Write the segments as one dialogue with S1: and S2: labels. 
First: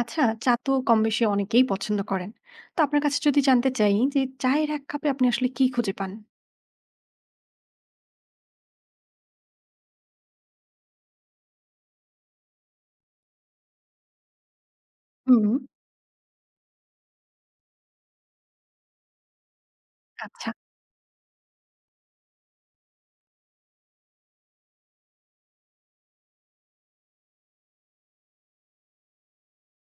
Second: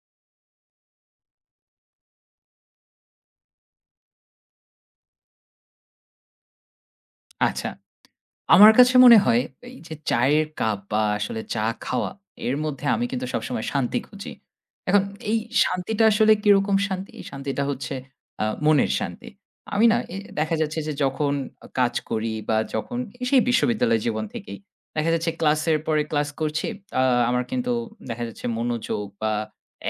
S1: আচ্ছা, চা তো কম বেশি অনেকেই পছন্দ করেন। তো আপনার কাছে যদি জানতে চাই যে চায়ের ১ কাপে আপনি আসলে কি খুঁজে পান?
S2: আচ্ছা, আমার কাছে মনে হয় এই যে চায়ের কাপ বা আসলে চা খাওয়া, এর মধ্যে আমি কিন্তু সবসময় শান্তি খুঁজি। এখন এই
S1: হুম,
S2: শান্তিটা আসলে কিরকম শান্তি? এই শান্তিটা হচ্ছে মনের শান্তি। আমি না
S1: আচ্ছা।
S2: দেখা যাচ্ছে যে যখন কাজ করি বা যখন এই সেই বিশ্ববিদ্যালয় জীবন থেকেই দেখা যাচ্ছে ক্লাসের পরে ক্লাস করছি। আ আমার কিন্তু দেখা যাচ্ছে মনোযোগ বা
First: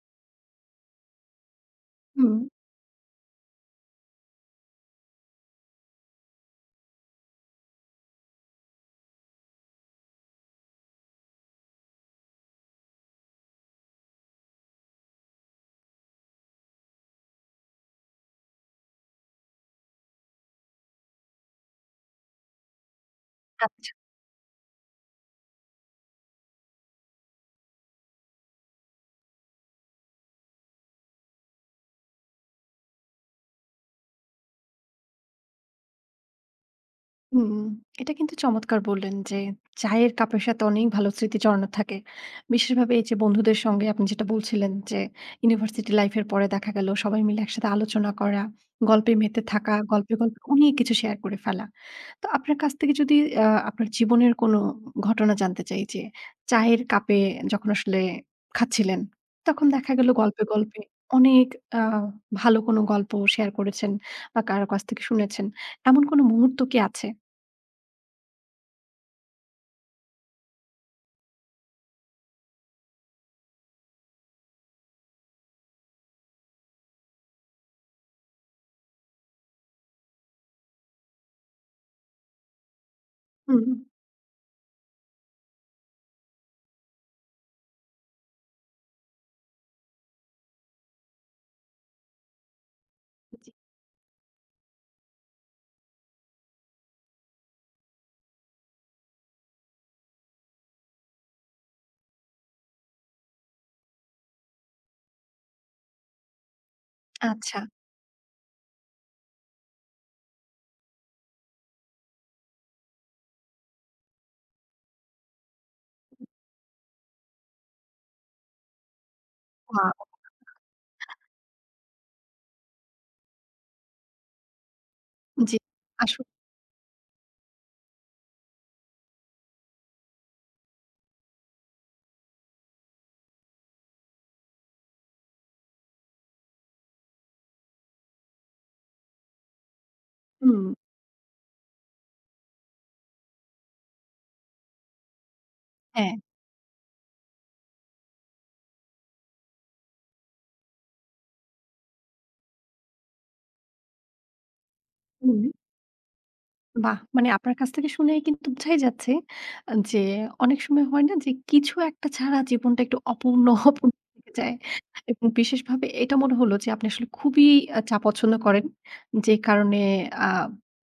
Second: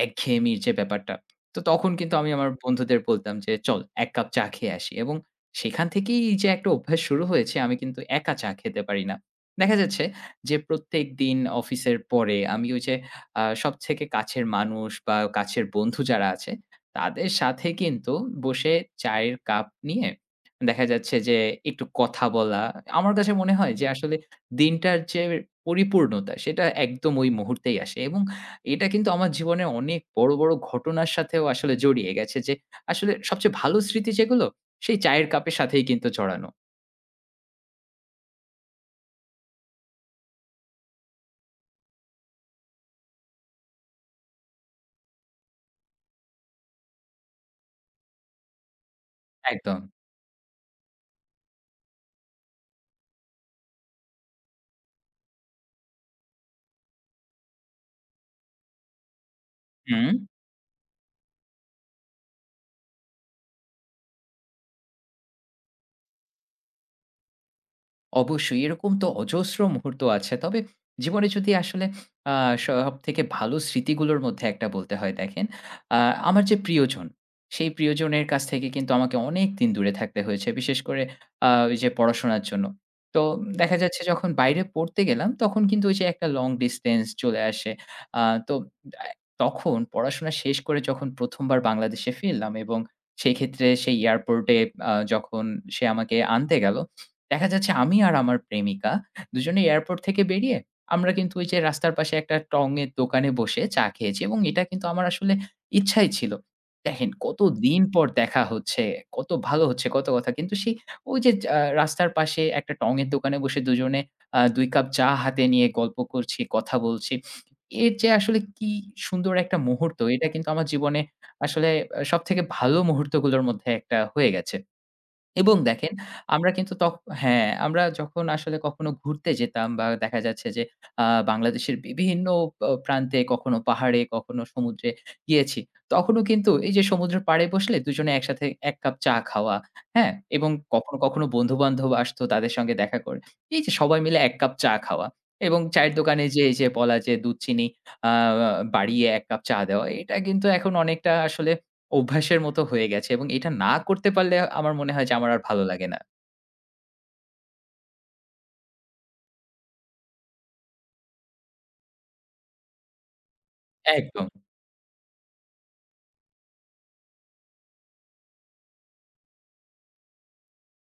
S2: একঘেয়েমির যে ব্যাপারটা, তো তখন কিন্তু আমি
S1: হুম।
S2: আমার বন্ধুদের বলতাম যে, "চল ১ কাপ চা খেয়ে আসি।" এবং সেখান থেকেই যে একটা অভ্যাস শুরু হয়েছে, আমি কিন্তু একা চা খেতে পারি না। দেখা যাচ্ছে যে প্রত্যেকদিন অফিসের পরে আমি ওই যে সবথেকে কাছের মানুষ বা কাছের বন্ধু যারা আছে, তাদের সাথে কিন্তু বসে চায়ের কাপ নিয়ে দেখা যাচ্ছে যে একটু কথা বলা। আমার কাছে মনে হয় যে
S1: আচ্ছা।
S2: আসলে দিনটার যে পরিপূর্ণতা সেটা একদম ওই মুহূর্তেই আসে এবং এটা কিন্তু আমার জীবনে অনেক বড়, বড় ঘটনার সাথেও আসলে জড়িয়ে গেছে যে আসলে সবচেয়ে ভালো স্মৃতি যেগুলো সেই চায়ের কাপের সাথেই কিন্তু জড়ানো।
S1: হুম, এটা কিন্তু চমৎকার বললেন যে চায়ের কাপের সাথে অনেক ভালো স্মৃতি জড়ানো থাকে। বিশেষভাবে এই যে বন্ধুদের সঙ্গে আপনি যেটা বলছিলেন যে ইউনিভার্সিটি লাইফের পরে দেখা গেল সবাই মিলে একসাথে আলোচনা করা, গল্পে মেতে থাকা,
S2: একদম।
S1: গল্পে অনেক কিছু শেয়ার করে ফেলা। তো আপনার কাছ থেকে যদি আপনার জীবনের কোনো ঘটনা জানতে চাই যে চায়ের কাপে যখন আসলে খাচ্ছিলেন, তখন দেখা গেল
S2: হুম।
S1: গল্পে অনেক আ ভালো কোনো গল্প শেয়ার করেছেন বা কারো কাছ থেকে শুনেছেন। এমন কোনো মুহূর্ত কি আছে?
S2: অবশ্যই এরকম তো অজস্র মুহূর্ত আছে। তবে জীবনে যদি আসলে আ সবথেকে ভালো স্মৃতিগুলোর মধ্যে একটা বলতে হয়, দেখেন, আ আমার যে প্রিয়জন, সেই প্রিয়জনের কাছ থেকে কিন্তু আমাকে অনেকদিন দূরে থাকতে হয়েছে। বিশেষ করে ওই যে পড়াশোনার জন্য। তো
S1: হুম,
S2: দেখা যাচ্ছে যখন বাইরে পড়তে গেলাম তখন কিন্তু ওই যে একটা লং ডিসট্যান্স চলে আসে। আ তো আ তখন পড়াশোনা শেষ করে যখন ১ম বার বাংলাদেশে ফিরলাম এবং সেই
S1: জি।
S2: ক্ষেত্রে সেই এয়ারপোর্টে যখন সে আমাকে আনতে গেল, দেখা যাচ্ছে আমি আর আমার প্রেমিকা দুজনে এয়ারপোর্ট থেকে বেরিয়ে আমরা কিন্তু ওই যে রাস্তার পাশে একটা টং এর দোকানে বসে চা খেয়েছি এবং এটা কিন্তু আমার আসলে ইচ্ছাই ছিল। দেখেন,
S1: আচ্ছা।
S2: কতদিন পর দেখা হচ্ছে, কত ভালো হচ্ছে, কত কথা। কিন্তু সেই ওই যে রাস্তার পাশে একটা টং এর দোকানে বসে দুজনে ২ কাপ চা হাতে নিয়ে গল্প করছি, কথা বলছি। এর যে আসলে কি সুন্দর একটা মুহূর্ত,
S1: ওয়াও!
S2: এটা কিন্তু আমার জীবনে আসলে সবথেকে ভালো মুহূর্তগুলোর মধ্যে একটা হয়ে গেছে। এবং
S1: জি।
S2: দেখেন,
S1: আসলে
S2: আমরা কিন্তু হ্যাঁ, আমরা যখন আসলে কখনো ঘুরতে যেতাম বা দেখা যাচ্ছে যে আ বাংলাদেশের বিভিন্ন প্রান্তে কখনো পাহাড়ে, কখনো সমুদ্রে গিয়েছি। তখনও কিন্তু এই যে সমুদ্রের পাড়ে বসলে দুজনে একসাথে ১ কাপ চা খাওয়া, হ্যাঁ? এবং
S1: হুম,
S2: কখনো, কখনো বন্ধু-বান্ধব আসতো তাদের সঙ্গে দেখা করে। এই যে সবাই মিলে ১ কাপ চা খাওয়া এবং চায়ের
S1: হ্যাঁ।
S2: দোকানে যেয়ে এই যে বলা যে দুধ চিনি আ বাড়িয়ে ১ কাপ চা দেওয়া। এটা কিন্তু এখন অনেকটা আসলে অভ্যাসের মতো হয়ে গেছে এবং এটা না করতে পারলে আমার মনে হয় যে আমার আর
S1: হুম।
S2: ভালো লাগে না।
S1: বাহ! মানে আপনার কাছ থেকে শুনেই কিন্তু বোঝাই যাচ্ছে যে অনেক সময় হয় না যে কিছু একটা ছাড়া জীবনটা একটু অপূর্ণ, অপূর্ণ
S2: একদম,
S1: থেকে যায়। এবং বিশেষভাবে এটা মনে হলো যে আপনি আসলে খুবই চা পছন্দ করেন। যে কারণে আ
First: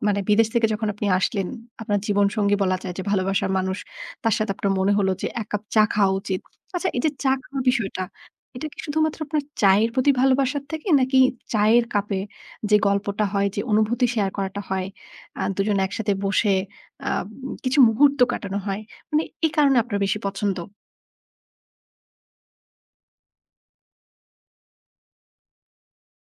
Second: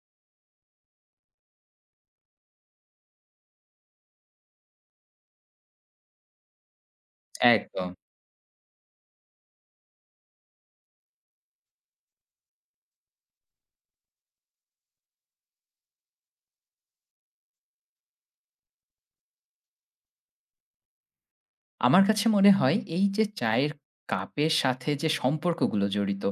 S1: মানে বিদেশ থেকে যখন আপনি আসলেন, আপনার জীবনসঙ্গী বলা যায় যে ভালোবাসার মানুষ, তার সাথে আপনার মনে হলো যে ১ কাপ চা খাওয়া উচিত। আচ্ছা এই যে চা খাওয়ার
S2: একদম।
S1: বিষয়টা, এটা কি শুধুমাত্র আপনার চায়ের প্রতি ভালোবাসার থেকে নাকি চায়ের কাপে যে গল্পটা হয়, যে অনুভূতি শেয়ার করাটা হয় দুজন একসাথে বসে আ কিছু মুহূর্ত কাটানো হয়। মানে এই কারণে আপনার বেশি পছন্দ?
S2: আমার কাছে মনে হয় এই যে চায়ের কাপের সাথে যে সম্পর্কগুলো জড়িত।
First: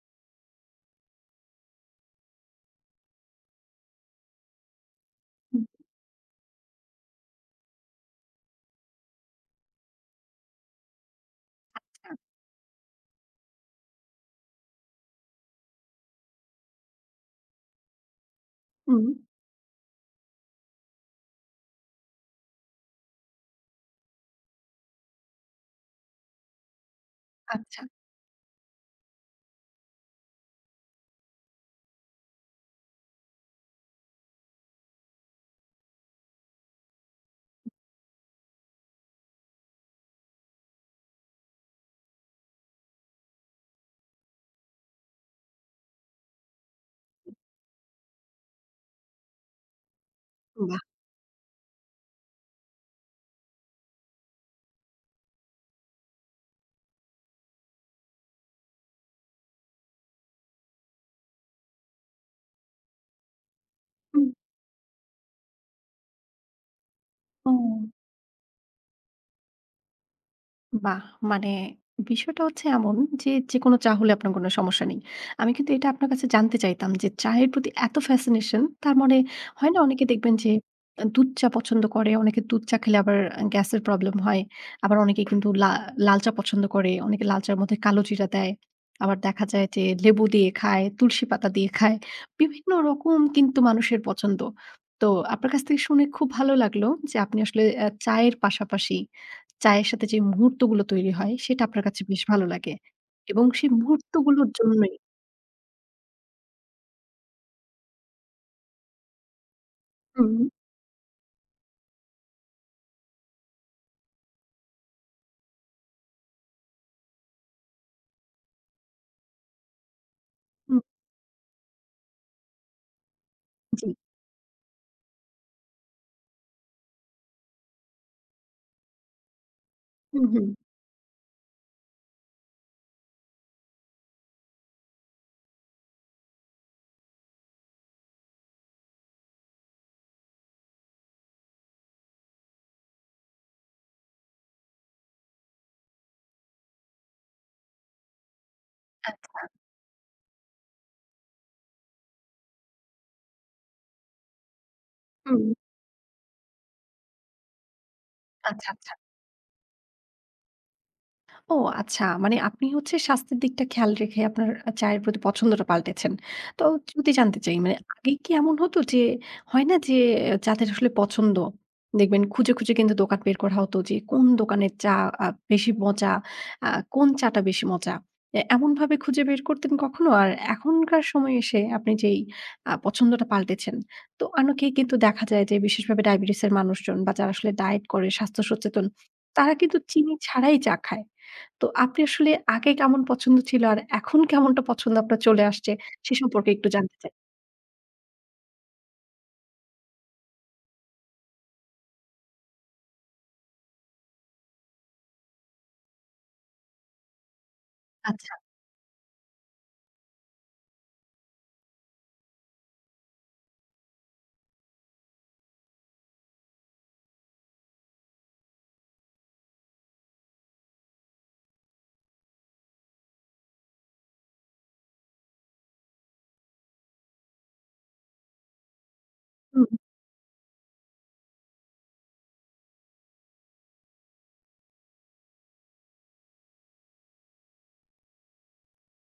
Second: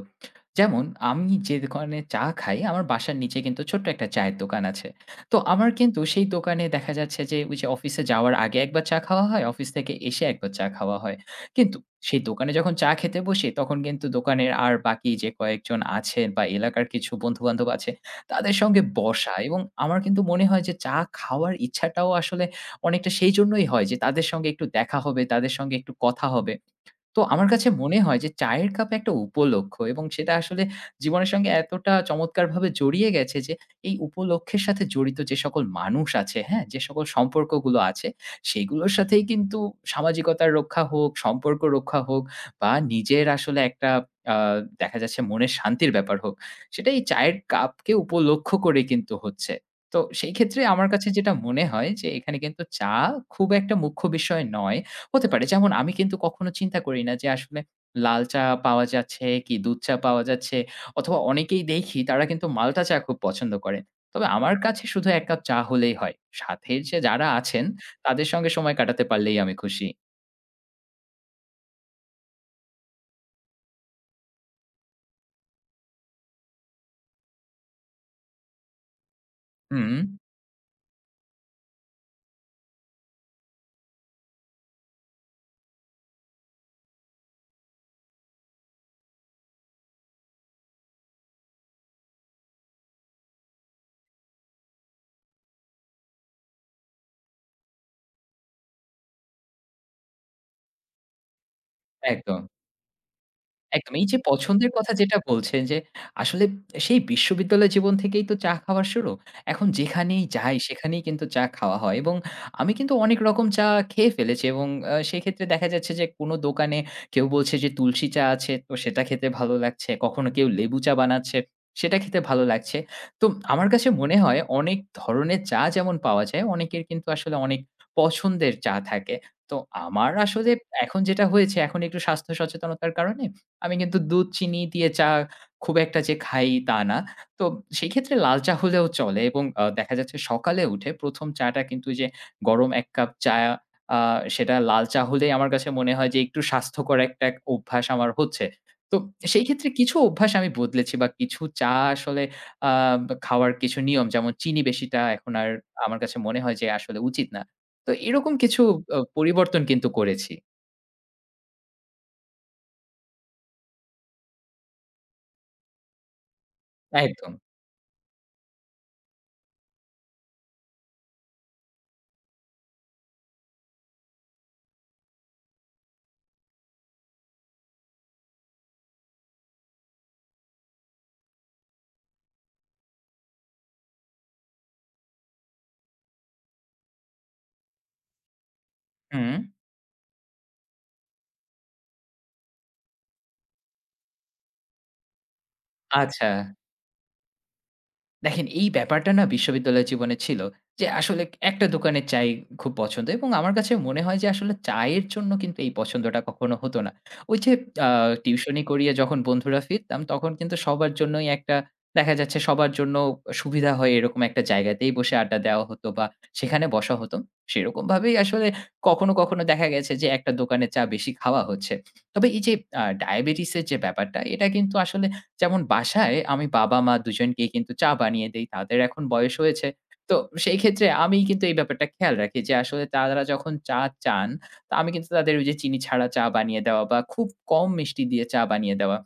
S2: যেমন আমি যে দোকানে চা খাই, আমার বাসার নিচে কিন্তু ছোট্ট একটা চায়ের দোকান আছে। তো
S1: হুম।
S2: আমার কিন্তু সেই দোকানে দেখা যাচ্ছে যে ওই যে অফিসে যাওয়ার আগে একবার চা খাওয়া হয়, অফিস থেকে এসে একবার চা খাওয়া হয়। কিন্তু
S1: আচ্ছা।
S2: সেই দোকানে যখন চা খেতে বসি তখন কিন্তু দোকানের আর বাকি যে কয়েকজন আছেন বা এলাকার কিছু বন্ধু-বান্ধব আছে, তাদের সঙ্গে
S1: হুম,
S2: বসা এবং আমার কিন্তু মনে হয় যে চা খাওয়ার ইচ্ছাটাও আসলে অনেকটা সেই জন্যই হয় যে তাদের সঙ্গে একটু দেখা হবে, তাদের সঙ্গে একটু কথা হবে। তো আমার কাছে
S1: আচ্ছা।
S2: মনে হয় যে চায়ের কাপ একটা উপলক্ষ্য এবং সেটা আসলে জীবনের সঙ্গে এতটা চমৎকারভাবে জড়িয়ে গেছে যে এই উপলক্ষের সাথে জড়িত যে সকল মানুষ আছে, হ্যাঁ? যে সকল সম্পর্কগুলো আছে সেগুলোর সাথেই কিন্তু সামাজিকতার রক্ষা হোক, সম্পর্ক রক্ষা হোক বা নিজের আসলে একটা আ দেখা যাচ্ছে মনের শান্তির ব্যাপার হোক, সেটা এই চায়ের কাপকে উপলক্ষ্য করে কিন্তু হচ্ছে। তো সেই ক্ষেত্রে
S1: বাহ!
S2: আমার কাছে যেটা মনে হয় যে এখানে কিন্তু চা খুব একটা মুখ্য বিষয় নয়। হতে পারে। যেমন আমি কিন্তু কখনো চিন্তা করি না যে আসলে লাল চা পাওয়া যাচ্ছে কি দুধ চা পাওয়া যাচ্ছে অথবা অনেকেই দেখি তারা কিন্তু মাল্টা চা খুব পছন্দ করেন। তবে
S1: হুম,
S2: আমার কাছে শুধু ১ কাপ চা হলেই হয়। সাথে যে যারা
S1: ও।
S2: আছেন তাদের সঙ্গে সময় কাটাতে পারলেই আমি খুশি।
S1: বাহ! মানে বিষয়টা হচ্ছে এমন যে, যেকোনো চা হলে আপনার কোনো সমস্যা নেই। আমি কিন্তু এটা আপনার কাছে জানতে চাইতাম যে, চায়ের প্রতি এত fascination তার মানে হয় না
S2: হুম,
S1: অনেকে দেখবেন যে, দুধ চা পছন্দ করে, অনেকে দুধ চা খেলে আবার গ্যাসের প্রবলেম হয়। আবার অনেকে কিন্তু লাল চা পছন্দ করে, অনেকে লাল চার মধ্যে কালো জিরা দেয়। আবার দেখা যায় যে, লেবু দিয়ে খায়, তুলসী পাতা দিয়ে খায়। বিভিন্ন রকম কিন্তু মানুষের পছন্দ। তো আপনার কাছ থেকে শুনে খুব ভালো লাগলো যে, আপনি আসলে চায়ের পাশাপাশি চায়ের সাথে যে মুহূর্তগুলো তৈরি হয় সেটা আপনার কাছে বেশ
S2: একদম।
S1: ভালো লাগে। এবং সেই
S2: একদম। এই যে
S1: মুহূর্তগুলোর
S2: পছন্দের কথা
S1: জন্যই
S2: যেটা বলছেন যে, আসলে সেই বিশ্ববিদ্যালয় জীবন থেকেই তো চা খাওয়ার শুরু। এখন যেখানেই
S1: হুম,
S2: যাই সেখানেই কিন্তু চা খাওয়া হয় এবং আমি কিন্তু অনেক রকম চা খেয়ে ফেলেছি এবং সেক্ষেত্রে দেখা যাচ্ছে যে কোনো দোকানে কেউ বলছে যে তুলসী চা আছে তো সেটা খেতে ভালো লাগছে। কখনো কেউ লেবু
S1: হুম,
S2: চা বানাচ্ছে, সেটা খেতে ভালো লাগছে। তো আমার কাছে
S1: জি।
S2: মনে হয় অনেক ধরনের চা যেমন পাওয়া যায়, অনেকের কিন্তু আসলে অনেক পছন্দের চা থাকে। তো আমার
S1: হুম।
S2: আসলে এখন যেটা হয়েছে, এখন একটু স্বাস্থ্য সচেতনতার কারণে আমি কিন্তু দুধ চিনি দিয়ে চা খুব একটা যে খাই তা না। তো সেই ক্ষেত্রে লাল চা হলেও চলে এবং দেখা যাচ্ছে সকালে উঠে ১ম চাটা কিন্তু যে গরম ১ কাপ চা, আ সেটা লাল চা হলেই আমার কাছে মনে হয় যে একটু স্বাস্থ্যকর একটা অভ্যাস আমার হচ্ছে। তো
S1: আচ্ছা।
S2: সেই ক্ষেত্রে কিছু অভ্যাস আমি বদলেছি বা কিছু চা আসলে আ খাওয়ার কিছু নিয়ম, যেমন চিনি বেশিটা এখন
S1: হুম,
S2: আর আমার কাছে মনে হয় যে আসলে উচিত না। তো এরকম কিছু
S1: আচ্ছা, আচ্ছা।
S2: পরিবর্তন কিন্তু করেছি।
S1: ও আচ্ছা। মানে আপনি হচ্ছে স্বাস্থ্যের দিকটা খেয়াল রেখে আপনার চায়ের প্রতি পছন্দটা পাল্টেছেন। তো যদি
S2: একদম।
S1: জানতে চাই মানে আগে কি এমন হতো যে হয় না যে যাদের আসলে পছন্দ দেখবেন খুঁজে কিন্তু দোকান বের করা হতো যে কোন দোকানের চা আ বেশি মজা, আ কোন চাটা বেশি মজা। এমনভাবে খুঁজে বের করতেন কখনো? আর এখনকার সময়ে এসে আপনি যেই পছন্দটা পাল্টেছেন তো অনেকেই কিন্তু দেখা যায় যে বিশেষভাবে ডায়াবেটিসের মানুষজন বা যারা আসলে ডায়েট করে স্বাস্থ্য সচেতন
S2: হুম,
S1: তারা কিন্তু চিনি ছাড়াই চা খায়। তো আপনি আসলে আগে কেমন পছন্দ ছিল আর এখন কেমনটা পছন্দ আপনার চলে আসছে সে
S2: আচ্ছা।
S1: সম্পর্কে একটু জানতে চাই।
S2: দেখেন, এই ব্যাপারটা না বিশ্ববিদ্যালয় জীবনে ছিল। যে আসলে একটা দোকানের চাই খুব পছন্দ এবং আমার কাছে মনে হয় যে আসলে চায়ের জন্য কিন্তু এই পছন্দটা কখনো হতো না। ওই যে আ
S1: আচ্ছা।
S2: টিউশনি করিয়ে যখন বন্ধুরা ফিরতাম তখন কিন্তু সবার জন্যই একটা দেখা যাচ্ছে সবার জন্য সুবিধা হয় এরকম একটা জায়গাতেই বসে আড্ডা দেওয়া হতো বা সেখানে বসা হতো। সেরকমভাবেই আসলে কখনো, কখনো দেখা গেছে যে একটা দোকানের চা বেশি খাওয়া হচ্ছে। তবে এই যে ডায়াবেটিসের যে ব্যাপারটা, এটা কিন্তু আসলে যেমন বাসায় আমি বাবা-মা দুজনকেই কিন্তু চা বানিয়ে দেই। তাদের এখন বয়স হয়েছে।
S1: হুম,
S2: তো সেই ক্ষেত্রে আমি কিন্তু এই ব্যাপারটা খেয়াল রাখি যে আসলে তারা যখন চা চান, তা আমি কিন্তু তাদের ওই যে চিনি ছাড়া চা বানিয়ে দেওয়া বা খুব কম মিষ্টি দিয়ে চা বানিয়ে দেওয়া।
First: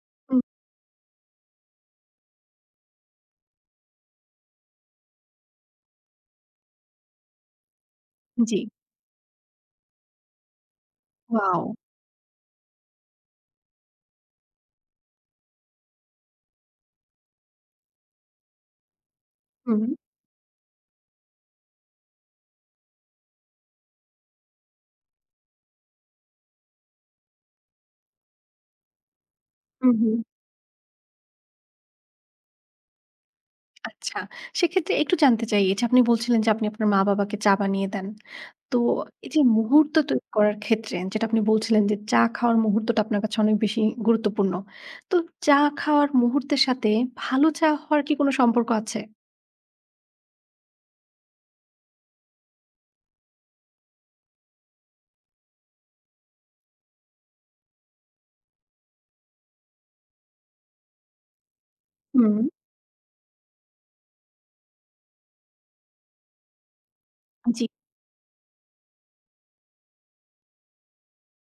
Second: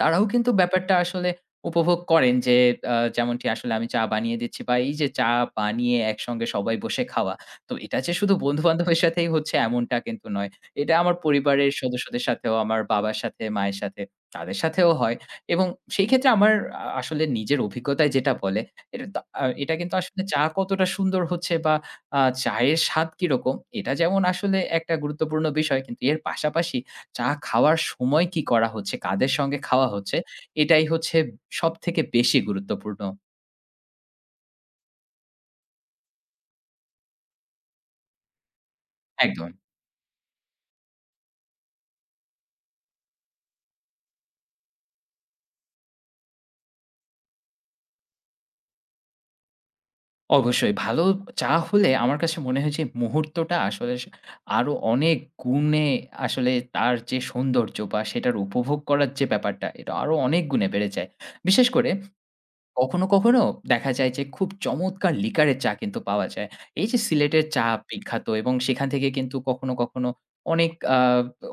S2: তারাও
S1: হুম,
S2: কিন্তু ব্যাপারটা আসলে উপভোগ করেন যে যেমনটি আসলে আমি চা বানিয়ে দিচ্ছি বা এই যে চা বানিয়ে একসঙ্গে সবাই বসে খাওয়া। তো এটা যে শুধু
S1: জি।
S2: বন্ধু-বান্ধবের সাথেই হচ্ছে এমনটা কিন্তু নয়। এটা আমার
S1: ওয়াও!
S2: পরিবারের সদস্যদের সাথেও, আমার বাবার সাথে, মায়ের সাথে, তাদের সাথেও হয় এবং সেই ক্ষেত্রে আমার আসলে নিজের অভিজ্ঞতায় যেটা বলে, এটা তা এটা
S1: হুম,
S2: কিন্তু আসলে চা কতটা সুন্দর হচ্ছে বা আ চায়ের স্বাদ কিরকম, এটা যেমন আসলে একটা গুরুত্বপূর্ণ বিষয়, কিন্তু এর পাশাপাশি চা খাওয়ার সময় কি করা হচ্ছে, কাদের সঙ্গে খাওয়া হচ্ছে,
S1: হুম।
S2: এটাই হচ্ছে সবথেকে বেশি গুরুত্বপূর্ণ।
S1: আচ্ছা। সেক্ষেত্রে একটু জানতে চাই এইযে আপনি বলছিলেন যে আপনি আপনার মা-বাবাকে চা বানিয়ে দেন। তো এইযে
S2: একদম।
S1: মুহূর্ত তৈরি করার ক্ষেত্রে যেটা আপনি বলছিলেন যে চা খাওয়ার মুহূর্তটা আপনার কাছে অনেক বেশি গুরুত্বপূর্ণ। তো চা খাওয়ার মুহূর্তের সাথে ভালো চা হওয়ার কি কোনো সম্পর্ক আছে?
S2: অবশ্যই ভালো চা হলে আমার কাছে মনে হয় যে মুহূর্তটা আসলে আরো অনেক গুণে আসলে তার যে সৌন্দর্য বা সেটার উপভোগ করার যে ব্যাপারটা, এটা আরো অনেক গুণে বেড়ে যায়। বিশেষ করে
S1: হুম,
S2: কখনো, কখনো দেখা যায় যে খুব চমৎকার লিকারের চা কিন্তু পাওয়া যায়। এই যে সিলেটের
S1: জি।
S2: চা বিখ্যাত এবং সেখান থেকে কিন্তু কখনো, কখনো অনেক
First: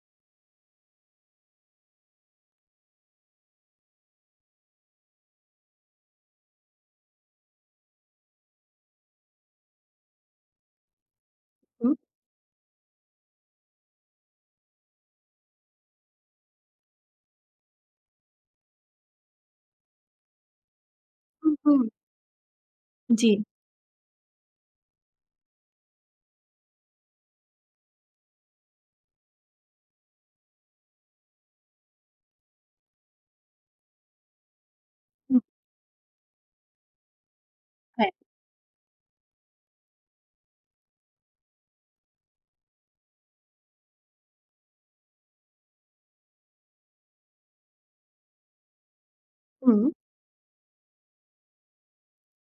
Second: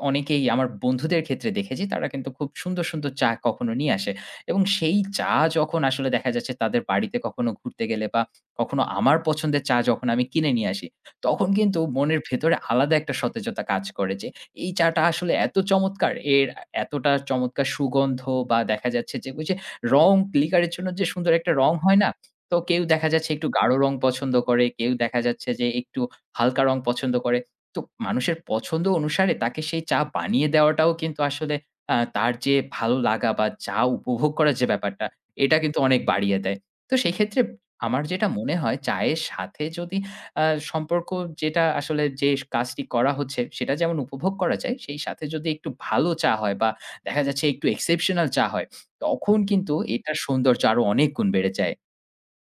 S2: অনেকেই আমার বন্ধুদের ক্ষেত্রে দেখেছি তারা কিন্তু খুব সুন্দর, সুন্দর চা কখনো নিয়ে আসে এবং সেই চা যখন আসলে দেখা যাচ্ছে তাদের বাড়িতে কখনো ঘুরতে গেলে বা কখনো আমার পছন্দের চা যখন আমি কিনে নিয়ে আসি, তখন কিন্তু
S1: হুম,
S2: মনের ভেতরে আলাদা একটা সতেজতা কাজ করে যে এই চাটা আসলে এত চমৎকার, এর এতটা চমৎকার সুগন্ধ বা দেখা যাচ্ছে যে ওই যে রং ক্লিকারের জন্য যে সুন্দর একটা রং
S1: হুম।
S2: হয় না? তো কেউ দেখা
S1: জি।
S2: যাচ্ছে একটু গাঢ় রং পছন্দ করে, কেউ দেখা যাচ্ছে যে একটু হালকা রং পছন্দ করে। তো মানুষের পছন্দ অনুসারে তাকে সেই চা বানিয়ে দেওয়াটাও কিন্তু আসলে তার যে ভালো লাগা বা চা উপভোগ করার যে ব্যাপারটা,
S1: হুম,
S2: এটা কিন্তু অনেক বাড়িয়ে দেয়। তো সেক্ষেত্রে আমার
S1: হ্যাঁ।
S2: যেটা মনে হয় চায়ের সাথে যদি আ সম্পর্ক যেটা আসলে যে কাজটি করা হচ্ছে সেটা যেমন উপভোগ করা যায়, সেই সাথে যদি একটু ভালো চা হয় বা দেখা যাচ্ছে একটু exceptional চা হয়, তখন কিন্তু
S1: হুম।
S2: এটার সৌন্দর্য আরো অনেক গুণ বেড়ে যায়।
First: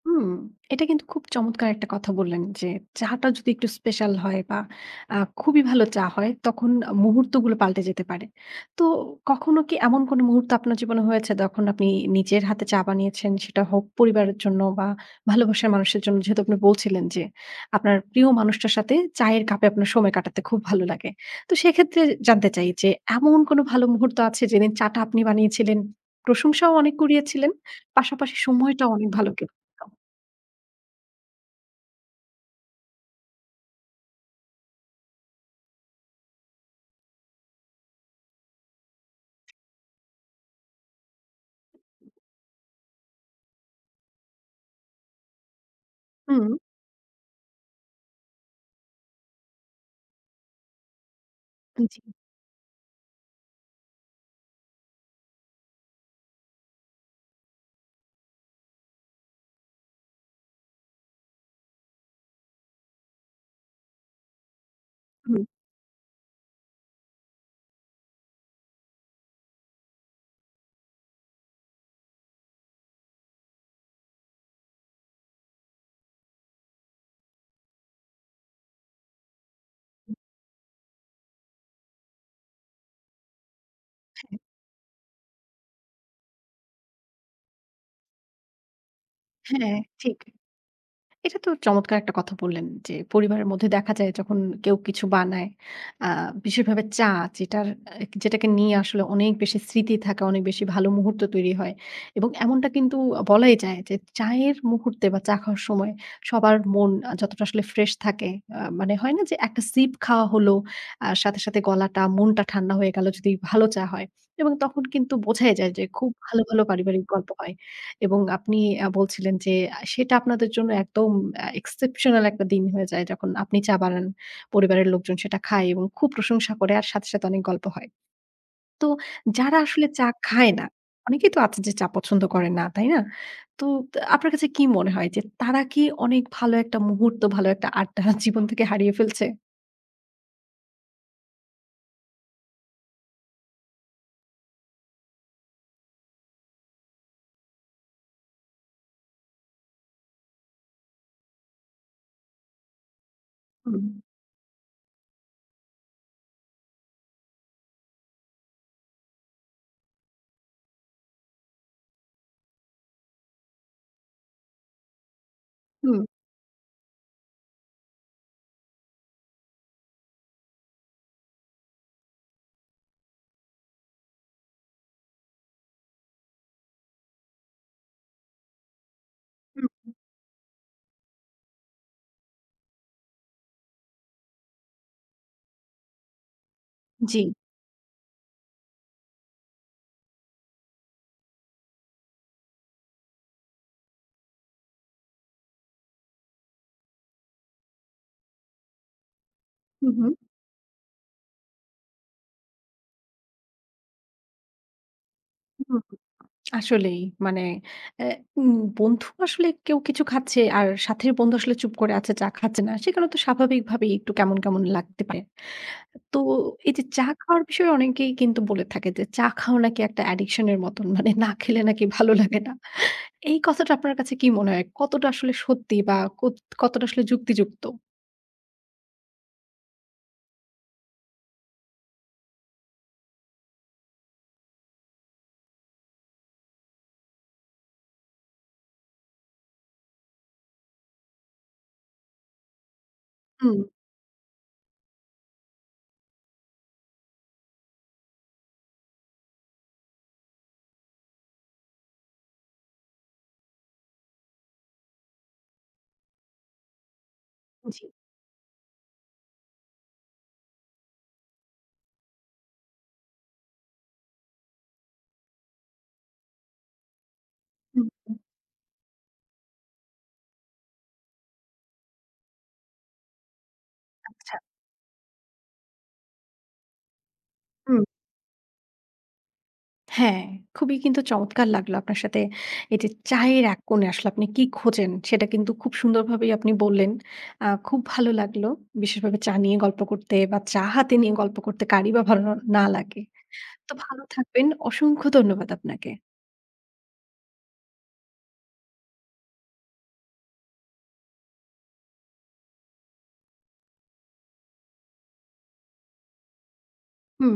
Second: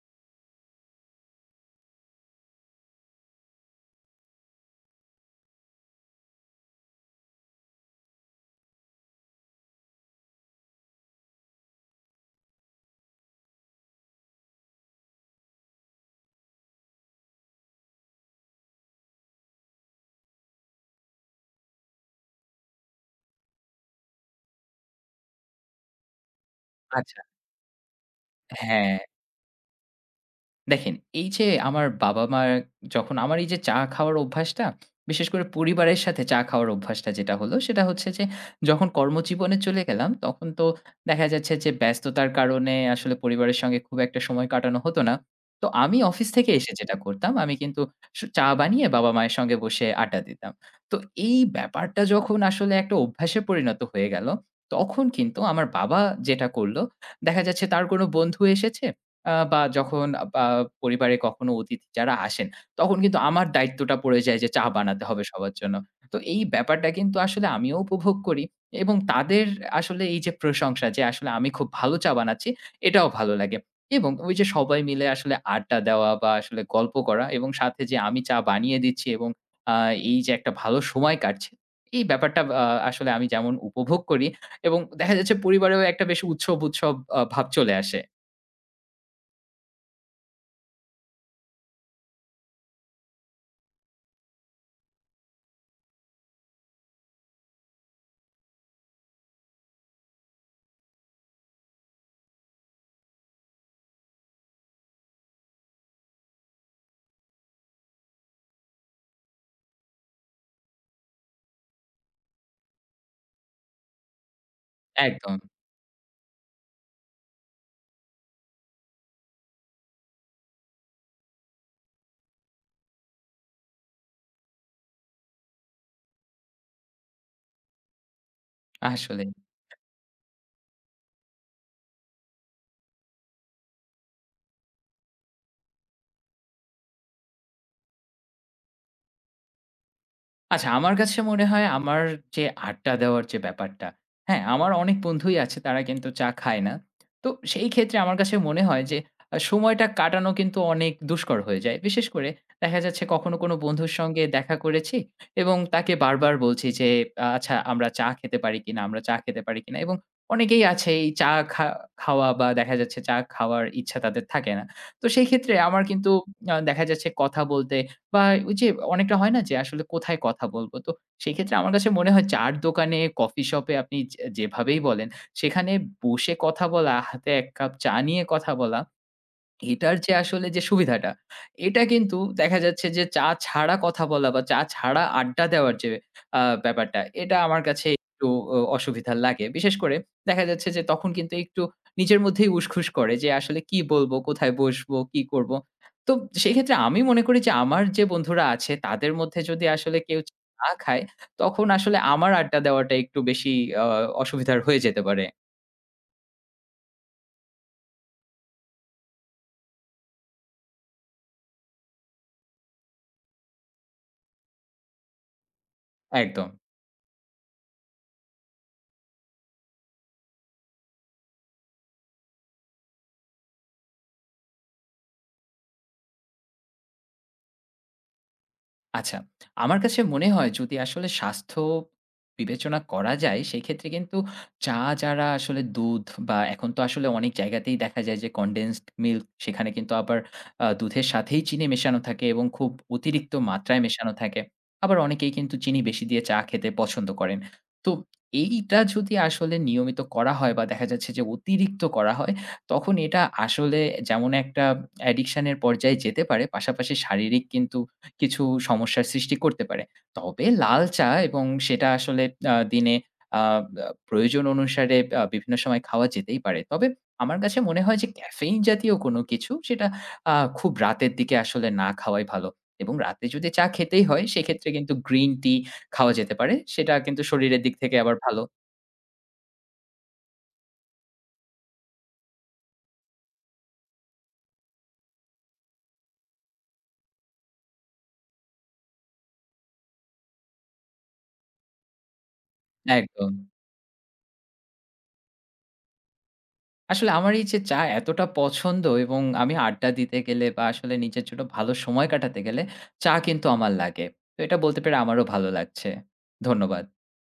S1: হুম, এটা কিন্তু খুব চমৎকার একটা কথা বললেন যে, চাটা যদি একটু স্পেশাল হয় বা খুবই ভালো চা হয়, তখন মুহূর্তগুলো পাল্টে যেতে পারে। তো কখনো কি এমন কোনো মুহূর্ত আপনার জীবনে হয়েছে যখন আপনি নিজের হাতে চা বানিয়েছেন, সেটা হোক পরিবারের জন্য বা ভালোবাসার মানুষের জন্য? যেহেতু আপনি বলছিলেন যে, আপনার প্রিয় মানুষটার সাথে চায়ের কাপে আপনার সময় কাটাতে খুব ভালো লাগে। তো সেক্ষেত্রে জানতে চাই যে, এমন কোনো ভালো মুহূর্ত আছে যেদিন চাটা আপনি বানিয়েছিলেন, প্রশংসাও অনেক
S2: আচ্ছা।
S1: কুড়িয়েছিলেন, পাশাপাশি সময়টাও
S2: হ্যাঁ,
S1: অনেক ভালো কেটেছিল?
S2: দেখেন, এই যে আমার বাবা-মার যখন আমার এই যে চা খাওয়ার অভ্যাসটা, বিশেষ করে পরিবারের সাথে চা খাওয়ার অভ্যাসটা যেটা হলো, সেটা হচ্ছে যে যখন কর্মজীবনে চলে গেলাম, তখন তো দেখা যাচ্ছে যে ব্যস্ততার কারণে আসলে পরিবারের সঙ্গে খুব একটা সময় কাটানো হতো না। তো আমি অফিস
S1: হুম,
S2: থেকে এসে যেটা করতাম, আমি কিন্তু চা বানিয়ে বাবা-মায়ের সঙ্গে বসে আড্ডা দিতাম। তো এই
S1: জি,
S2: ব্যাপারটা যখন আসলে একটা অভ্যাসে পরিণত হয়ে গেল, তখন কিন্তু আমার বাবা যেটা করল, দেখা যাচ্ছে তার কোনো বন্ধু এসেছে আ বা যখন আ বা পরিবারে কখনো অতিথি যারা আসেন, তখন কিন্তু আমার দায়িত্বটা পড়ে যায় যে চা বানাতে হবে
S1: হুম,
S2: সবার জন্য। তো এই ব্যাপারটা কিন্তু আসলে আমিও উপভোগ করি এবং তাদের আসলে এই যে প্রশংসা যে আসলে আমি খুব ভালো চা বানাচ্ছি, এটাও ভালো লাগে। এবং ওই যে সবাই মিলে আসলে আড্ডা দেওয়া বা আসলে গল্প করা এবং সাথে যে আমি চা বানিয়ে দিচ্ছি এবং আ এই যে একটা ভালো সময় কাটছে, এই ব্যাপারটা আসলে আমি যেমন উপভোগ করি
S1: হ্যাঁ,
S2: এবং দেখা যাচ্ছে পরিবারেও একটা বেশ উৎসব, উৎসব ভাব চলে আসে।
S1: হ্যাঁ, ঠিক। এটা তো চমৎকার একটা কথা বললেন যে, পরিবারের মধ্যে দেখা যায় যখন কেউ কিছু বানায়, আ বিশেষভাবে চা যেটার আ যেটাকে নিয়ে আসলে অনেক বেশি স্মৃতি থাকে, অনেক বেশি ভালো মুহূর্ত তৈরি হয় এবং এমনটা কিন্তু বলাই যায় যে, চায়ের মুহূর্তে বা চা খাওয়ার সময় সবার মন যতটা আসলে ফ্রেশ থাকে, মানে হয় না যে, একটা সিপ খাওয়া হলো, আর সাথে গলাটা, মনটা ঠান্ডা হয়ে গেল যদি ভালো চা হয় এবং তখন কিন্তু
S2: একদম।
S1: বোঝাই যায় যে, খুব ভালো পারিবারিক গল্প হয়। এবং আপনি বলছিলেন যে সেটা আপনাদের জন্য একদম এক্সেপশনাল একটা দিন হয়ে যায় যখন আপনি চা বানান। পরিবারের লোকজন সেটা খায় এবং খুব প্রশংসা করে আর সাথে অনেক গল্প হয়। তো
S2: আসলেই।
S1: যারা আসলে চা খায় না, অনেকেই তো আছে যে চা পছন্দ করে না, তাই না? তো তা আপনার কাছে কি মনে হয় যে তারা কি অনেক ভালো একটা মুহূর্ত, ভালো একটা আড্ডা জীবন থেকে হারিয়ে ফেলছে?
S2: আচ্ছা, আমার কাছে মনে হয় আমার যে আড্ডা দেওয়ার যে ব্যাপারটা, হ্যাঁ? আমার অনেক বন্ধুই আছে তারা কিন্তু চা খায় না। তো সেই ক্ষেত্রে আমার কাছে মনে হয় যে সময়টা কাটানো কিন্তু অনেক দুষ্কর হয়ে যায়। বিশেষ করে দেখা যাচ্ছে কখনো কোনো
S1: হুম।
S2: বন্ধুর সঙ্গে দেখা করেছি এবং তাকে বারবার বলছি যে, "আচ্ছা, আমরা চা খেতে পারি কিনা? আমরা চা খেতে পারি কিনা?" এবং অনেকেই আছে এই চা খা খাওয়া বা দেখা যাচ্ছে চা খাওয়ার ইচ্ছা তাদের থাকে না। তো সেই ক্ষেত্রে আমার
S1: হুম,
S2: কিন্তু দেখা যাচ্ছে কথা বলতে বা ওই যে অনেকটা হয় না যে আসলে কোথায় কথা বলব? তো সেক্ষেত্রে আমার কাছে মনে হয় চা'র দোকানে, কফি শপে আপনি যে যেভাবেই বলেন, সেখানে বসে কথা বলা, হাতে ১ কাপ চা নিয়ে কথা বলা
S1: হুম,
S2: এটার যে আসলে যে সুবিধাটা, এটা কিন্তু দেখা যাচ্ছে যে চা ছাড়া কথা বলা বা চা ছাড়া আড্ডা দেওয়ার যে ব্যাপারটা,
S1: জি।
S2: এটা আমার কাছে একটু অসুবিধা লাগে। বিশেষ করে দেখা যাচ্ছে যে তখন কিন্তু একটু নিজের মধ্যেই উসখুস করে যে আসলে কি বলবো, কোথায় বসবো, কি করব? তো সেক্ষেত্রে আমি মনে করি যে আমার যে বন্ধুরা আছে তাদের মধ্যে যদি
S1: হু,
S2: আসলে
S1: হু।
S2: কেউ চা খায়, তখন আসলে আমার আড্ডা দেওয়াটা একটু বেশি আ অসুবিধার হয়ে যেতে পারে।
S1: আসলেই মানে অ্যা উম বন্ধু আসলে কেউ কিছু খাচ্ছে আর সাথের বন্ধু আসলে চুপ করে আছে চা খাচ্ছে না। সেখানে তো স্বাভাবিকভাবেই একটু কেমন লাগতে পারে। তো
S2: একদম।
S1: এই যে চা খাওয়ার বিষয়ে অনেকেই কিন্তু বলে থাকে যে চা খাওয়া নাকি একটা অ্যাডিকশন এর মতন। মানে না খেলে নাকি ভালো লাগে না। এই কথাটা আপনার কাছে কি মনে হয়? কতটা আসলে সত্যি বা কত কতটা আসলে যুক্তিযুক্ত?
S2: আচ্ছা, আমার কাছে মনে হয় যদি আসলে স্বাস্থ্য বিবেচনা করা যায়, সেক্ষেত্রে কিন্তু চা যারা আসলে দুধ বা এখন তো আসলে অনেক জায়গাতেই দেখা যায় যে condensed milk সেখানে কিন্তু আবার দুধের সাথেই চিনি মেশানো থাকে এবং খুব অতিরিক্ত
S1: হুম,
S2: মাত্রায় মেশানো থাকে। আবার অনেকেই কিন্তু চিনি বেশি দিয়ে চা খেতে পছন্দ করেন। তো এইটা যদি আসলে নিয়মিত করা হয় বা দেখা যাচ্ছে যে অতিরিক্ত করা হয়, তখন এটা আসলে যেমন একটা অ্যাডিকশন এর পর্যায়ে যেতে পারে, পাশাপাশি শারীরিক কিন্তু
S1: জি।
S2: কিছু সমস্যার সৃষ্টি করতে পারে। তবে লাল চা এবং সেটা আসলে দিনে আ আ প্রয়োজন অনুসারে বিভিন্ন সময় খাওয়া যেতেই পারে। তবে আমার কাছে মনে
S1: হুম,
S2: হয় যে
S1: হুম।
S2: ক্যাফেইন জাতীয় কোনো কিছু সেটা আ খুব রাতের দিকে আসলে না খাওয়াই ভালো। এবং রাতে যদি চা খেতেই হয়
S1: আচ্ছা।
S2: সেক্ষেত্রে কিন্তু গ্রিন টি খাওয়া যেতে পারে। সেটা কিন্তু শরীরের দিক
S1: হুম।
S2: থেকে আবার ভালো।
S1: হ্যাঁ, খুবই কিন্তু চমৎকার লাগলো আপনার সাথে এই যে চায়ের এক কোণে আসলে আপনি কি খোঁজেন সেটা কিন্তু খুব সুন্দরভাবেই আপনি বললেন। খুব ভালো লাগলো। বিশেষভাবে চা নিয়ে গল্প করতে বা চা হাতে নিয়ে গল্প করতে কারই বা ভালো না লাগে।
S2: একদম।
S1: তো ভালো থাকবেন। অসংখ্য ধন্যবাদ আপনাকে।
S2: আসলে আমার এই যে চা এতটা পছন্দ এবং আমি আড্ডা দিতে গেলে বা আসলে নিজের জন্য ভালো সময় কাটাতে গেলে চা কিন্তু আমার লাগে। তো এটা বলতে পেরে আমারও ভালো লাগছে। ধন্যবাদ।
S1: হুম।